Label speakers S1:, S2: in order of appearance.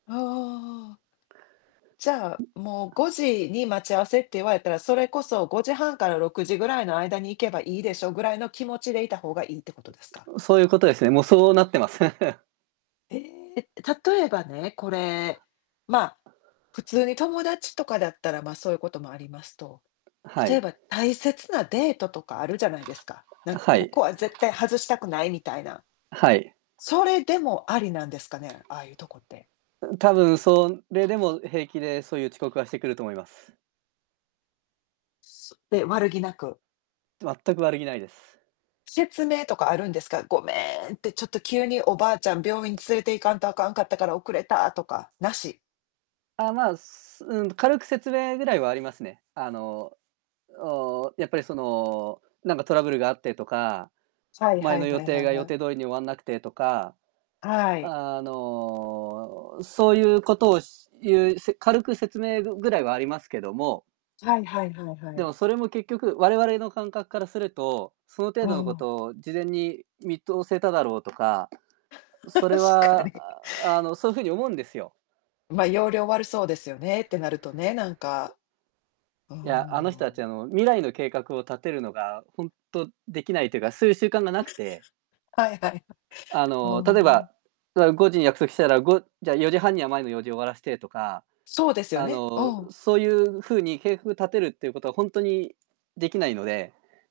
S1: ああああああああ。じゃあ、もう、5時に待ち合わせって言われたら、それこそ、5時半から6時ぐらいの間に行けばいいでしょ、ぐらいの気持ちでいたほうがいいってことですか？
S2: ん、そうゆうことですね、もう、そうなってます。
S1: ええ！って、例えばね、これ、まあ、普通に友達とかだったら、ま、そうこともありますと。
S2: は
S1: 例え
S2: い。
S1: ば、大切なデートとかあるじゃないですか、なん
S2: は
S1: こ
S2: い。
S1: こは絶対外したくないみたいな。
S2: はい。
S1: それでもありなんですかね？ああいうとこって。
S2: うん、多分、それでも平気で、そういう遅刻はしてくると思います。
S1: そで、悪気なく？
S2: 全く悪気ないです。
S1: 説明とかあるんですか？「ごめん」って「ちょっと急に、おばあちゃん病院に連れて行かんとあかんかったから、遅れた」とか、なし？
S2: あ、まあ、すうん、軽く説明ぐらいはありますね。あの、おお、やっぱりその、なんかトラブルがあってとか、
S1: はい
S2: 前
S1: はい
S2: の予
S1: はい
S2: 定
S1: はい
S2: が
S1: は
S2: 予
S1: い。
S2: 定通りに終わんなくてとか、
S1: はい。
S2: あの、そういうことを、しゆう、せ軽く説明ぐぐらいはありますけども
S1: はいはいはいは
S2: で
S1: い。
S2: も、それも結局、我々の感覚からすると、その程
S1: あ
S2: 度のこ
S1: あ。
S2: とを事前に見通せただろうとか、それ
S1: 確か
S2: は、
S1: に。
S2: ああ、あの、そうふうに思うんですよ。
S1: ま、要領悪そうですよね、ってなるとね、なんか。うー
S2: いや、あの人たち、あ
S1: ん。
S2: の、未来の計画を立てるのがほんとできないというか、そういう習慣がなくて
S1: はいはい。
S2: あ
S1: ほお、
S2: の、例え
S1: お。
S2: ば、あ、5時に約束したら、5じゃあ、4時半には、前の用事終わらしてとか、
S1: そうですよ
S2: あ
S1: ね。う
S2: の、
S1: ん。
S2: そういうふうに計画立てるっていうことはほんとにできないので